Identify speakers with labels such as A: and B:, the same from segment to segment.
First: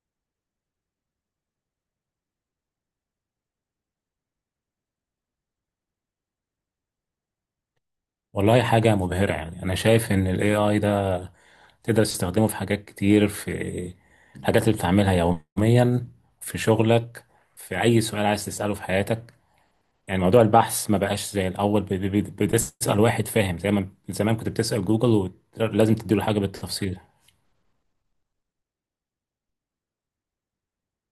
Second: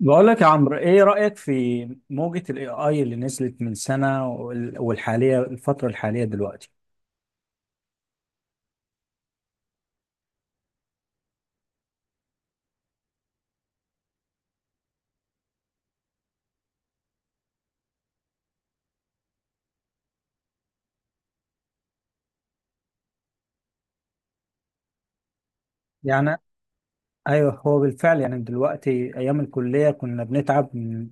A: بقول لك يا عمرو، ايه رأيك في موجة الاي اي اللي نزلت من سنة الفترة الحالية دلوقتي؟
B: والله حاجة مبهرة، يعني أنا شايف إن ال AI ده تقدر تستخدمه في حاجات كتير، في الحاجات اللي بتعملها يوميا، في شغلك، في أي سؤال عايز تسأله في حياتك. يعني موضوع البحث ما بقاش زي الأول، بتسأل واحد فاهم، زي ما زمان كنت بتسأل جوجل ولازم تديله
A: يعني
B: حاجة بالتفصيل.
A: ايوه، هو بالفعل يعني دلوقتي ايام الكلية كنا بنتعب من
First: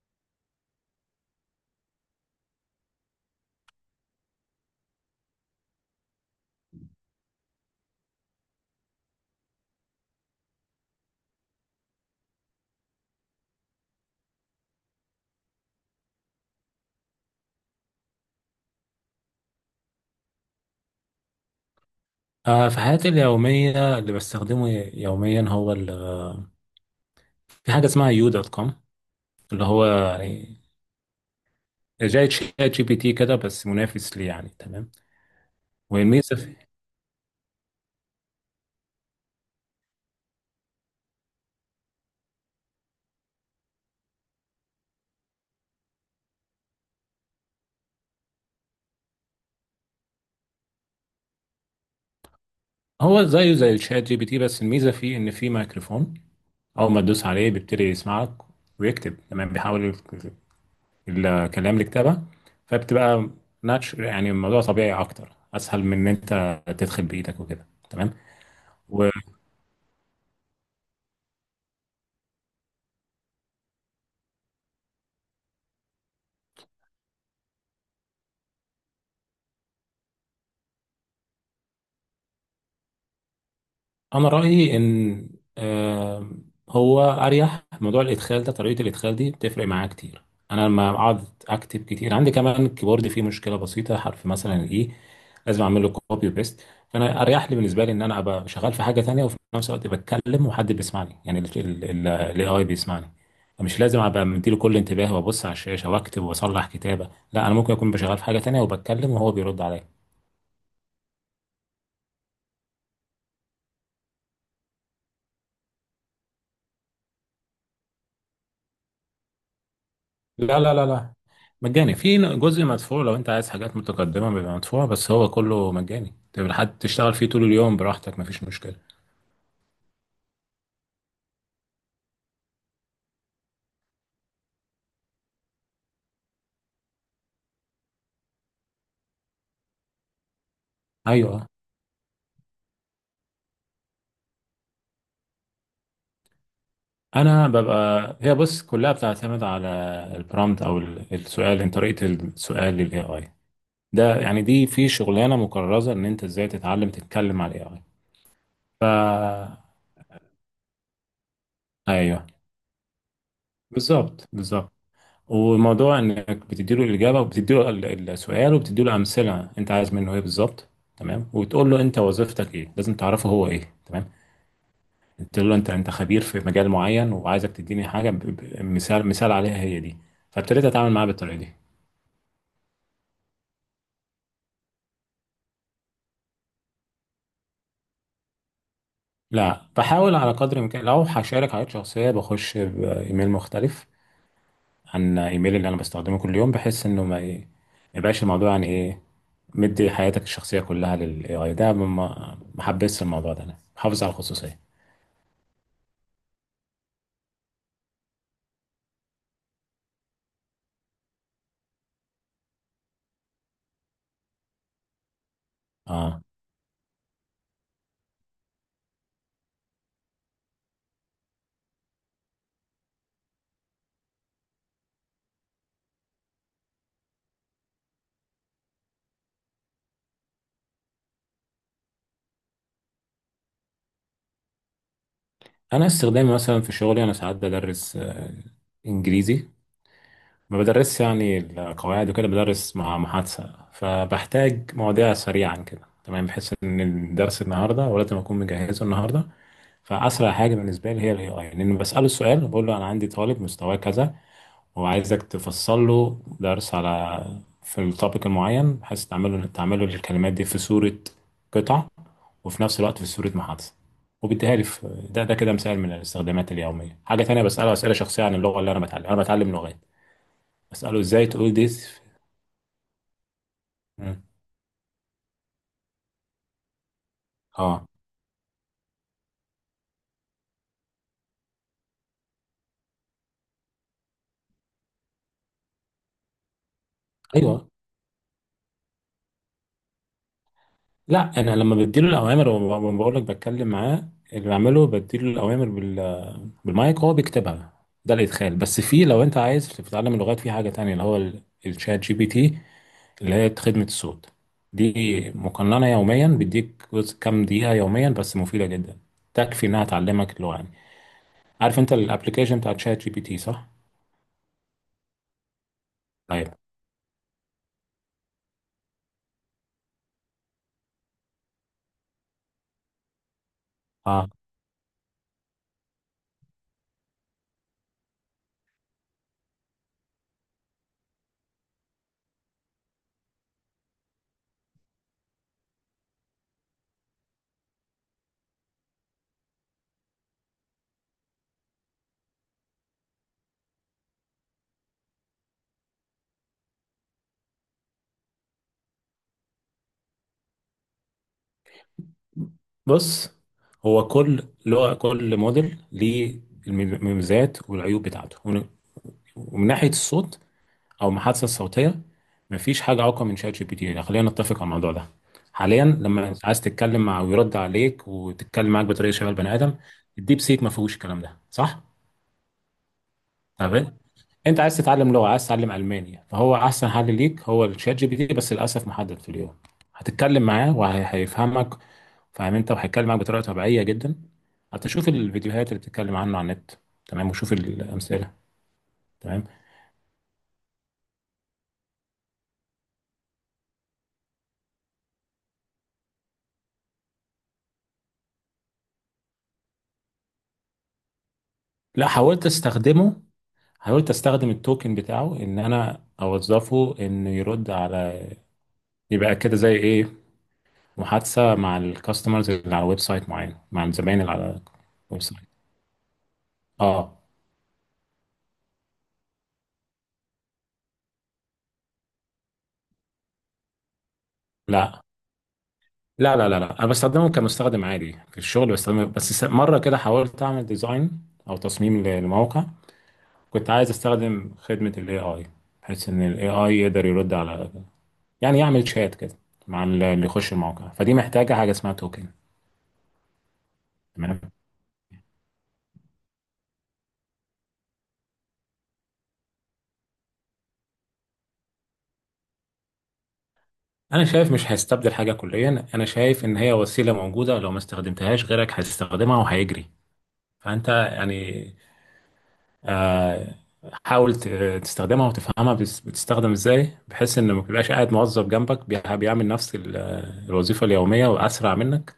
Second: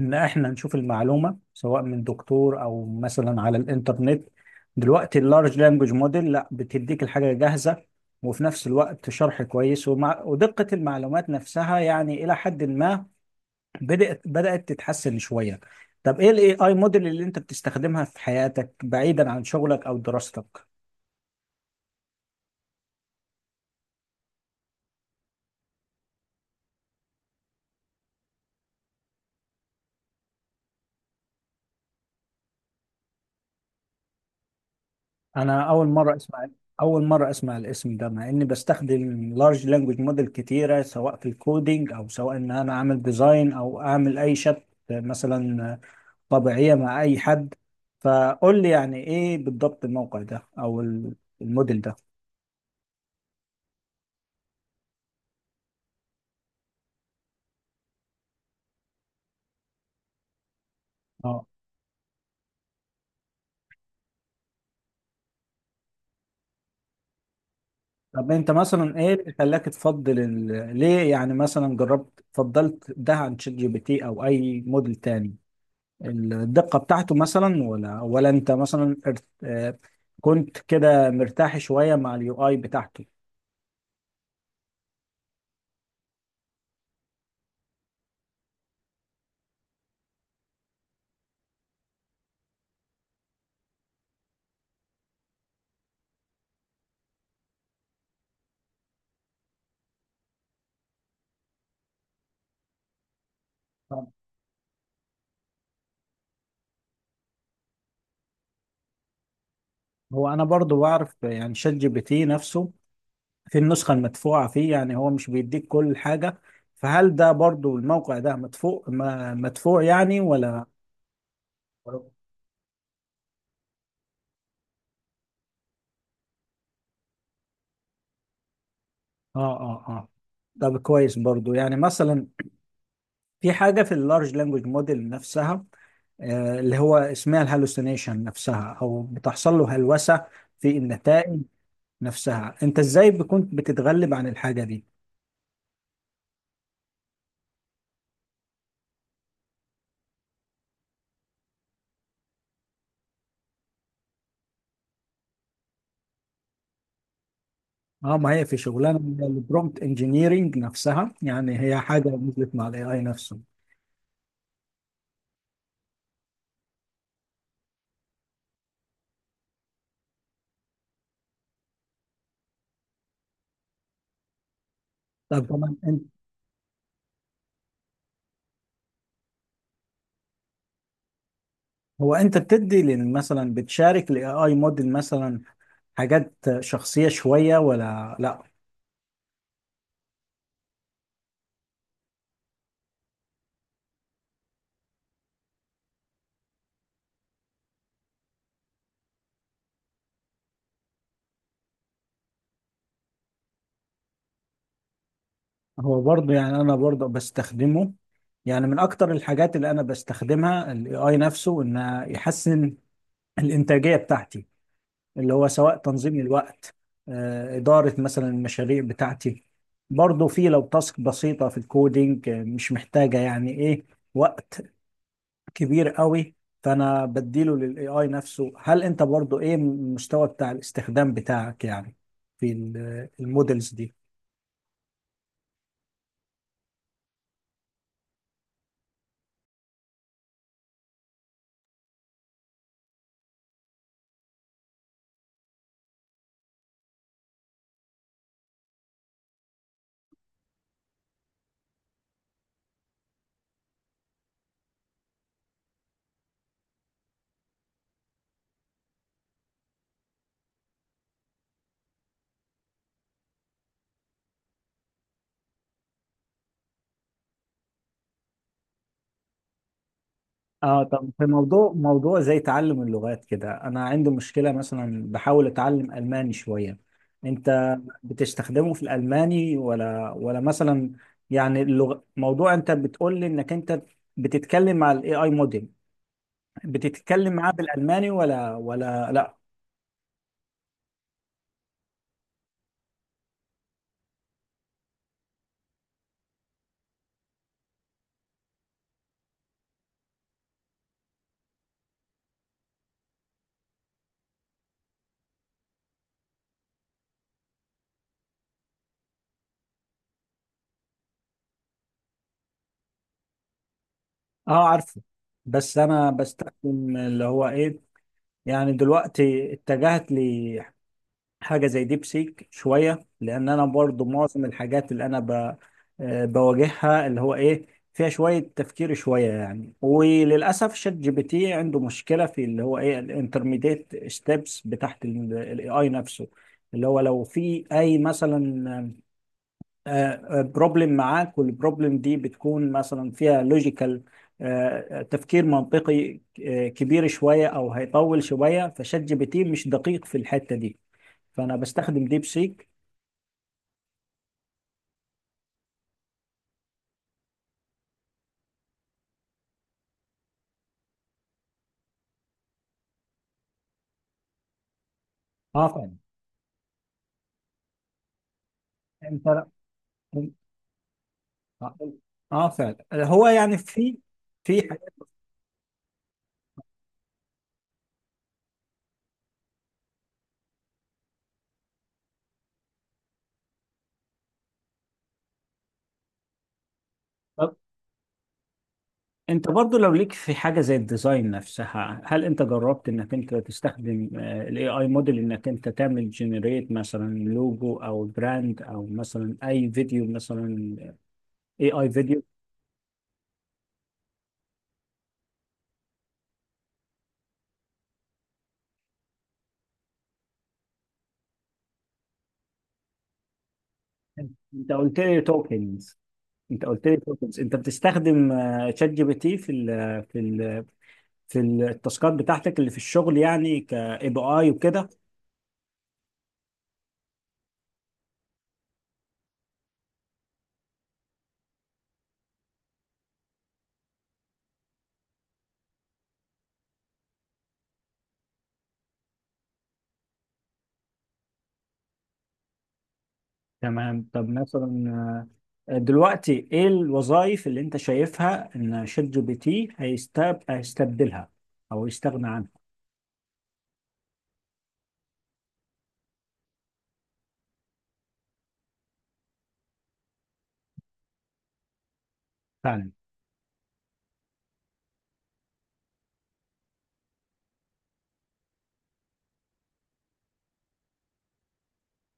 A: ان احنا نشوف المعلومة سواء من دكتور او مثلا على الانترنت. دلوقتي اللارج لانجوج موديل لا بتديك الحاجة جاهزة وفي نفس الوقت شرح كويس ومع ودقة المعلومات نفسها، يعني الى حد ما بدأت تتحسن شوية. طب ايه الاي اي موديل اللي انت بتستخدمها في حياتك بعيدا عن شغلك او دراستك؟
B: آه، في حياتي اليومية اللي بستخدمه يوميا هو في حاجة اسمها يو دوت كوم، اللي هو يعني زي شات جي بي تي كده بس منافس ليه، يعني تمام.
A: انا اول مرة
B: والميزة
A: اسمع،
B: في
A: اول مرة اسمع الاسم ده مع اني بستخدم لارج لانجوج موديل كتيرة سواء في الكودينج او سواء ان انا اعمل ديزاين او اعمل اي شات مثلا طبيعية مع اي حد. فقول لي يعني ايه بالضبط الموقع ده او الموديل
B: هو زيه زي شات جي بي تي بس الميزه فيه ان فيه ميكروفون، اول ما تدوس عليه بيبتدي يسمعك ويكتب، تمام؟ بيحول
A: ده.
B: الكلام لكتابه، فبتبقى ناتش، يعني الموضوع طبيعي اكتر، اسهل من ان انت تدخل بايدك وكده، تمام.
A: طب انت مثلا ايه اللي خلاك تفضل ليه يعني مثلا جربت فضلت ده عن شات جي بي تي او اي موديل تاني؟ الدقة بتاعته مثلا ولا انت مثلا ارت... آه، كنت كده مرتاح شوية مع اليو اي بتاعته؟
B: انا رايي ان آه، هو اريح، موضوع الادخال ده، طريقه الادخال دي بتفرق معايا كتير. انا لما اقعد اكتب كتير، عندي كمان الكيبورد فيه مشكله بسيطه، حرف مثلا الاي لازم اعمل له كوبي وبيست، فانا اريح لي بالنسبه لي ان انا ابقى شغال في حاجه تانية وفي نفس الوقت بتكلم وحد بيسمعني، يعني الاي اي بيسمعني، فمش لازم
A: طب
B: ابقى مديله كل انتباه وابص على الشاشه واكتب واصلح كتابه. لا، انا ممكن اكون بشغال في حاجه تانية وبتكلم وهو بيرد عليا.
A: هو انا برضو بعرف يعني شات جي بي تي نفسه في النسخة المدفوعة فيه، يعني هو مش بيديك كل حاجة، فهل ده برضو الموقع ده مدفوع مدفوع يعني
B: لا
A: ولا؟
B: لا لا لا، مجاني.
A: اه
B: في جزء مدفوع لو انت عايز حاجات متقدمة بيبقى مدفوع، بس هو كله مجاني، تبقى حد تشتغل فيه طول اليوم براحتك مفيش مشكلة.
A: اه اه. طب كويس برضو. يعني مثلا في حاجة في اللارج لانجوج موديل نفسها اللي هو اسمها الهالوسينيشن نفسها او بتحصل له هلوسة في النتائج
B: ايوه،
A: نفسها، انت ازاي كنت بتتغلب عن الحاجة دي؟
B: انا ببقى، هي بص كلها بتعتمد على البرامت او السؤال، انت طريقة السؤال للاي اي ده، يعني دي في شغلانة مكرزة، ان انت ازاي تتعلم تتكلم على الاي اي.
A: اه، ما هي في
B: ف
A: شغلانة من البرومبت انجينيرينج نفسها، يعني هي حاجة
B: ايوه،
A: نزلت مع الاي اي نفسه.
B: بالظبط. وموضوع انك بتديله الاجابه وبتديله السؤال وبتديله امثله انت عايز منه ايه بالظبط، تمام، وتقول له انت وظيفتك ايه، لازم تعرفه هو ايه، تمام.
A: طب
B: تقول له انت،
A: طبعا
B: انت
A: انت
B: خبير في مجال معين وعايزك تديني حاجه مثال عليها هي دي. فابتديت اتعامل معاه بالطريقه دي.
A: هو انت بتدي مثلا بتشارك الاي اي موديل مثلا حاجات شخصية شوية ولا لا؟
B: لا، بحاول على قدر الامكان، لو هشارك حاجات شخصيه بخش بايميل مختلف عن ايميل اللي انا بستخدمه كل يوم، بحيث انه ما ايه، ما يبقاش الموضوع يعني ايه، مدي حياتك الشخصيه كلها للاي اي ده، ما ما حبيتش الموضوع ده، انا بحافظ على الخصوصيه.
A: هو برضه يعني انا برضه بستخدمه، يعني من اكتر الحاجات اللي انا بستخدمها الاي اي نفسه ان يحسن الانتاجيه بتاعتي، اللي هو سواء تنظيم
B: اه،
A: الوقت، اداره مثلا المشاريع بتاعتي، برضه في لو تاسك بسيطه في الكودينج مش محتاجه يعني ايه وقت كبير قوي، فانا بديله للاي اي نفسه. هل انت برضه ايه المستوى بتاع الاستخدام بتاعك يعني في المودلز دي؟
B: انا استخدامي مثلا في شغلي، انا ساعات بدرس انجليزي، ما بدرسش يعني القواعد وكده، بدرس مع محادثه، فبحتاج مواضيع سريعا كده، تمام، بحيث ان الدرس النهارده ولازم اكون مجهزه النهارده. فاسرع حاجه بالنسبه لي هي الاي اي، لان بساله السؤال، بقول له انا عندي طالب مستواه كذا، هو عايزك تفصل له درس على، في التوبيك المعين، بحيث تعمله الكلمات دي في صورة قطع، وفي نفس الوقت في صورة محادثة، وبيديها لي في ده. ده كده مثال من الاستخدامات اليومية. حاجة تانية، بسأله أسئلة شخصية عن اللغة اللي أنا بتعلم، أنا بتعلم لغات،
A: اه،
B: بسأله
A: طب في
B: إزاي تقول دي
A: موضوع موضوع زي تعلم اللغات كده انا عندي
B: مم.
A: مشكلة، مثلا بحاول اتعلم الماني شوية، انت
B: اه،
A: بتستخدمه في الالماني ولا مثلا؟ يعني اللغة موضوع انت بتقول لي انك انت بتتكلم مع الاي اي موديل، بتتكلم معاه
B: ايوه.
A: بالالماني ولا لا؟
B: لا، انا لما بديله الاوامر بقول لك بتكلم معاه، اللي بعمله بديله الاوامر بال بالمايك هو بيكتبها، ده الادخال. بس في، لو انت عايز تتعلم اللغات، في حاجه تانية اللي هو الشات جي بي تي، اللي هي خدمة الصوت دي، مقننة يوميا، بيديك جزء كام دقيقة يوميا بس مفيدة جدا، تكفي إنها تعلمك اللغة يعني. عارف أنت الأبليكيشن بتاع شات جي بي تي صح؟
A: اه عارفه، بس انا
B: طيب.
A: بستخدم اللي هو ايه، يعني دلوقتي اتجهت حاجة زي ديب سيك شوية، لأن أنا برضو
B: آه،
A: معظم الحاجات اللي أنا ب... آه، بواجهها اللي هو إيه فيها شوية تفكير شوية، يعني وللأسف شات جي بي تي عنده مشكلة في اللي هو إيه الانترميديت ستيبس بتاعت الاي آي نفسه، اللي هو لو في أي مثلا بروبلم معاك والبروبلم دي بتكون مثلا فيها لوجيكال تفكير منطقي كبير شوية أو هيطول شوية، فشات جي بي تي مش دقيق في الحتة دي، فانا بستخدم ديب سيك.
B: بص، هو كل لغة، كل موديل ليه المميزات والعيوب بتاعته، ومن، ومن ناحية الصوت أو المحادثة الصوتية، مفيش حاجة أقوى من شات جي بي تي، خلينا نتفق على الموضوع ده
A: اه
B: حاليا.
A: فعلا.
B: لما عايز تتكلم مع، ويرد عليك وتتكلم معاك بطريقة
A: انت
B: شبه البني آدم، الديب سيك ما فيهوش الكلام ده،
A: اه.
B: صح؟
A: آه فعلا، هو يعني في
B: تمام. انت
A: في
B: عايز تتعلم لغه، عايز تتعلم الماني، فهو احسن حل ليك هو الشات جي بي تي، بس للاسف محدد في اليوم. هتتكلم معاه وهيفهمك، فاهم انت، وهيتكلم معاك بطريقه طبيعيه جدا. حتى شوف الفيديوهات اللي بتتكلم عنه على النت، تمام، وشوف
A: طب
B: الامثله. تمام.
A: انت برضو لو ليك في حاجه زي الديزاين نفسها، هل انت جربت انك انت تستخدم الاي اي موديل انك انت تعمل جنريت مثلا لوجو او براند او مثلا اي فيديو مثلا، اي اي
B: لا،
A: فيديو؟
B: حاولت استخدمه، حاولت استخدم التوكن بتاعه ان انا اوظفه انه يرد على، يبقى كده زي ايه، محادثه مع الكاستمرز اللي على ويب سايت معين، مع الزباين اللي على
A: انت قلت لي
B: ويب سايت.
A: توكنز، انت قلت لي
B: اه.
A: توكنز، انت بتستخدم شات جي بي تي في ال في ال في التاسكات بتاعتك اللي في الشغل، يعني كاي بي اي وكده؟
B: لا لا لا لا، لا انا بستخدمهم كمستخدم عادي، في الشغل بستخدمه بس. مره كده حاولت اعمل ديزاين او تصميم لموقع، كنت عايز استخدم خدمه الاي اي، بحيث ان الاي اي يقدر يرد على، يعني يعمل شات كده مع اللي يخش الموقع، فدي محتاجه حاجه اسمها توكن.
A: تمام. طب
B: تمام.
A: مثلا دلوقتي ايه الوظائف اللي انت شايفها ان شات جي بي تي هيستبدلها او يستغنى عنها؟
B: انا شايف مش هيستبدل حاجه كليا، انا شايف ان هي وسيله موجوده، لو ما استخدمتهاش غيرك هيستخدمها وهيجري، فانت يعني
A: فعلا.
B: آه، حاول تستخدمها وتفهمها، بتستخدم ازاي، بحيث ان ما تبقاش قاعد موظف جنبك بيعمل نفس الوظيفة اليومية واسرع منك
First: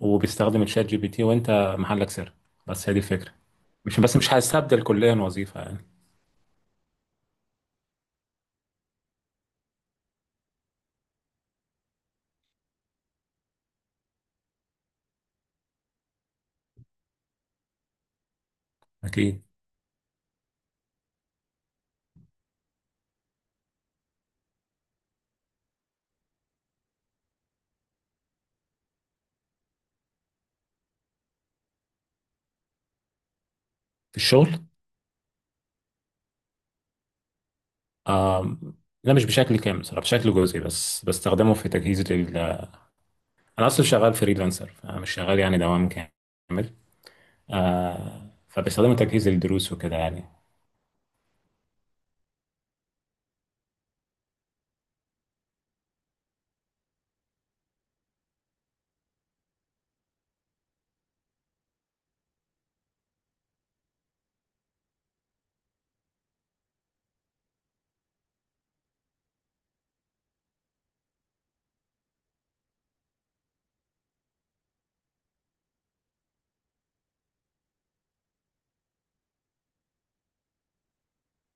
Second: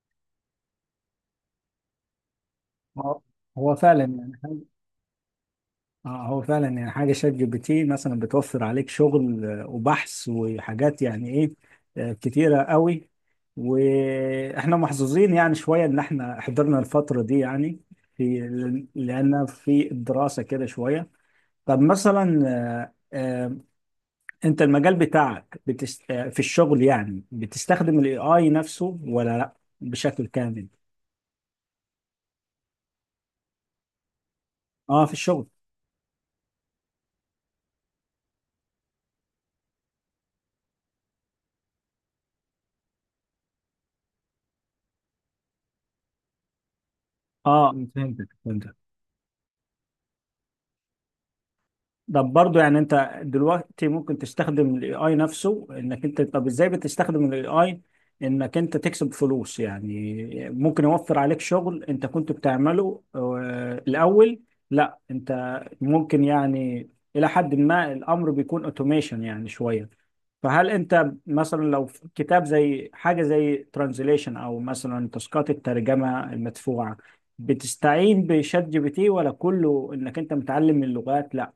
B: وبيستخدم الشات جي بي تي وانت محلك سر. بس هي دي
A: هو
B: الفكرة،
A: هو
B: مش
A: فعلا
B: بس،
A: يعني
B: مش
A: حاجة
B: هستبدل كليا وظيفة يعني.
A: هو فعلا يعني حاجة شات جي بي تي مثلا بتوفر عليك شغل وبحث وحاجات يعني ايه كتيرة قوي. واحنا محظوظين يعني شوية ان احنا حضرنا الفترة دي يعني، في،
B: اكيد.
A: لأن في الدراسة كده شوية. طب مثلا انت المجال بتاعك في الشغل يعني بتستخدم الاي اي نفسه ولا لا بشكل كامل؟
B: في الشغل؟
A: اه في الشغل.
B: آم، لا مش بشكل كامل صراحة، بشكل جزئي، بس بستخدمه في تجهيز لل، انا اصلا شغال فريلانسر فمش شغال يعني دوام كامل.
A: اه فهمتك
B: آه،
A: فهمتك.
B: فبستخدمه تجهيز للدروس وكده يعني.
A: ده برضه يعني انت دلوقتي ممكن تستخدم الاي اي نفسه انك انت، طب ازاي بتستخدم الاي اي انك انت تكسب فلوس يعني؟ ممكن يوفر عليك شغل انت كنت بتعمله الاول، لا انت ممكن يعني الى حد ما الامر بيكون اوتوميشن يعني شوية، فهل انت مثلا لو في كتاب زي حاجة زي ترانزليشن او مثلا تاسكات الترجمة المدفوعة بتستعين بشات جي بي تي ولا كله انك انت متعلم اللغات؟ لا،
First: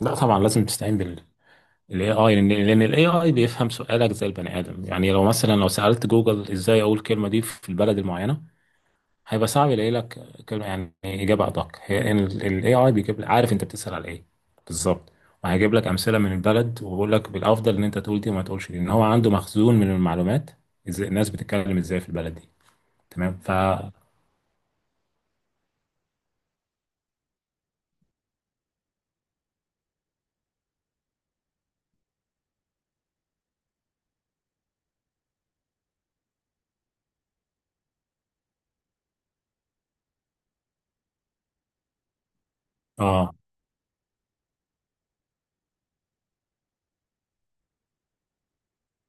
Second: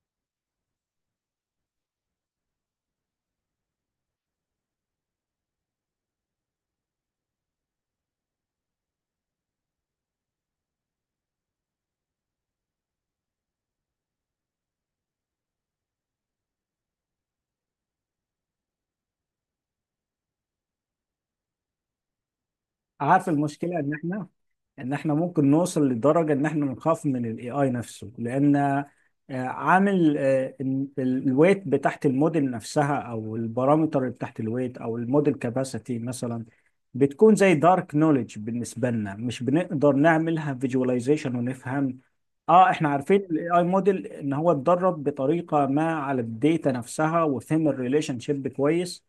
B: لا طبعا، لازم تستعين الاي اي، لان الاي اي بيفهم سؤالك زي البني ادم. يعني لو مثلا، لو سالت جوجل ازاي اقول الكلمه دي في البلد المعينه، هيبقى صعب يلاقي لك كلمه، يعني اجابه ادق هي الاي اي، بيجيب لك، عارف انت بتسال على ايه بالظبط، وهيجيب لك امثله من البلد، وبيقول لك بالافضل ان انت تقول دي وما تقولش دي، ان هو عنده مخزون من المعلومات ازاي الناس بتتكلم ازاي في البلد دي،
A: عارف
B: تمام. ف
A: المشكله ان احنا، ممكن نوصل لدرجة ان احنا نخاف من الاي اي نفسه، لان عامل الويت بتاعت الموديل نفسها او البارامتر اللي بتاعت الويت او الموديل كاباسيتي مثلا بتكون زي دارك نوليدج بالنسبة لنا، مش بنقدر نعملها فيجواليزيشن ونفهم. اه احنا عارفين
B: اه،
A: الاي اي موديل ان هو اتدرب بطريقة ما على الداتا نفسها وفهم الريليشن شيب كويس،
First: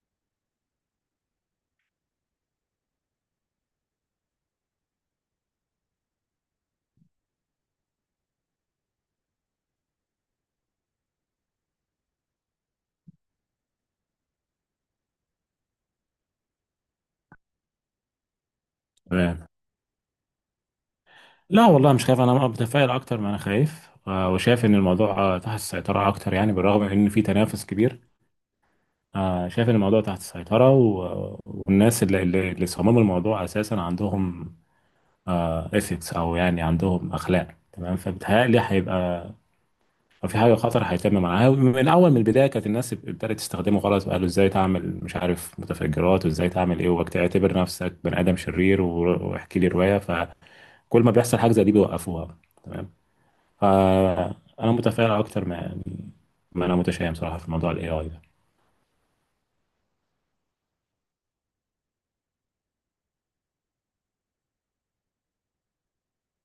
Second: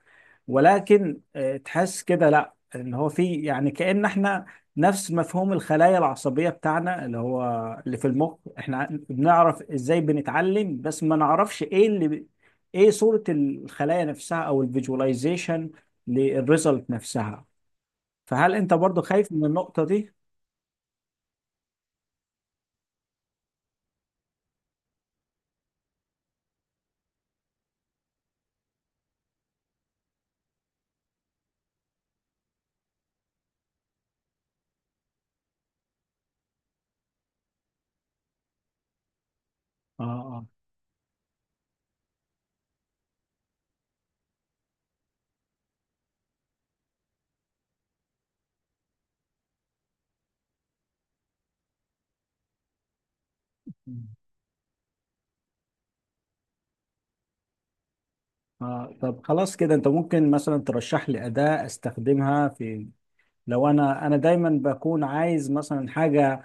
A: ولكن تحس كده لا ان هو في يعني كأن احنا نفس مفهوم الخلايا العصبية بتاعنا اللي هو اللي في المخ، احنا بنعرف ازاي بنتعلم بس ما نعرفش ايه اللي ايه صورة الخلايا نفسها او الفيجواليزيشن للريزلت نفسها. فهل انت برضو خايف من
B: تمام.
A: النقطة دي؟
B: لا والله مش خايف، انا متفائل اكتر ما انا خايف، وشايف ان الموضوع تحت السيطره اكتر يعني، بالرغم ان في تنافس كبير، شايف ان الموضوع تحت السيطرة، والناس اللي صمموا الموضوع اساسا عندهم اثكس او يعني عندهم اخلاق، تمام، فبتهيألي هيبقى
A: اه
B: لو في
A: اه
B: حاجة خطر هيتم معاها من اول. من البداية كانت الناس ابتدت تستخدمه غلط وقالوا ازاي تعمل مش عارف متفجرات وازاي تعمل ايه واعتبر نفسك بني ادم شرير واحكي لي رواية، فكل ما بيحصل حاجة زي دي بيوقفوها، تمام. فانا متفائل اكتر ما يعني، ما انا متشائم صراحة في موضوع الاي اي ده.
A: اه. طب خلاص كده انت ممكن مثلا ترشح لي أداة استخدمها في، لو انا دايما بكون عايز مثلا حاجه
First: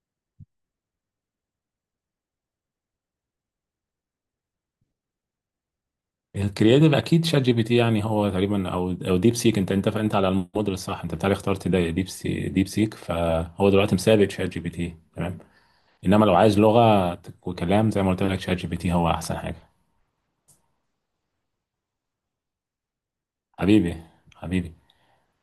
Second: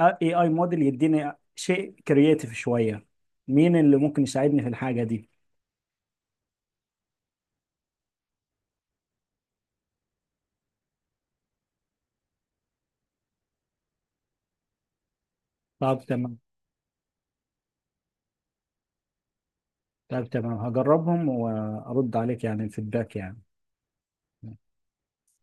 A: اي اي موديل يديني شيء كرييتيف شويه، مين اللي ممكن يساعدني في الحاجه دي؟
B: الكرياتيف اكيد شات جي بي تي، يعني هو تقريبا، او ديب سيك، انت، انت على الموديل الصح، انت بتاعي اخترت ده، ديب سي ديب سيك، فهو دلوقتي مسابق شات جي بي تي، تمام.
A: طب
B: انما لو
A: تمام.
B: عايز لغه وكلام زي ما قلت لك شات جي بي تي هو احسن حاجه.
A: طب تمام، هجربهم وارد عليك يعني الفيدباك يعني.
B: حبيبي، حبيبي.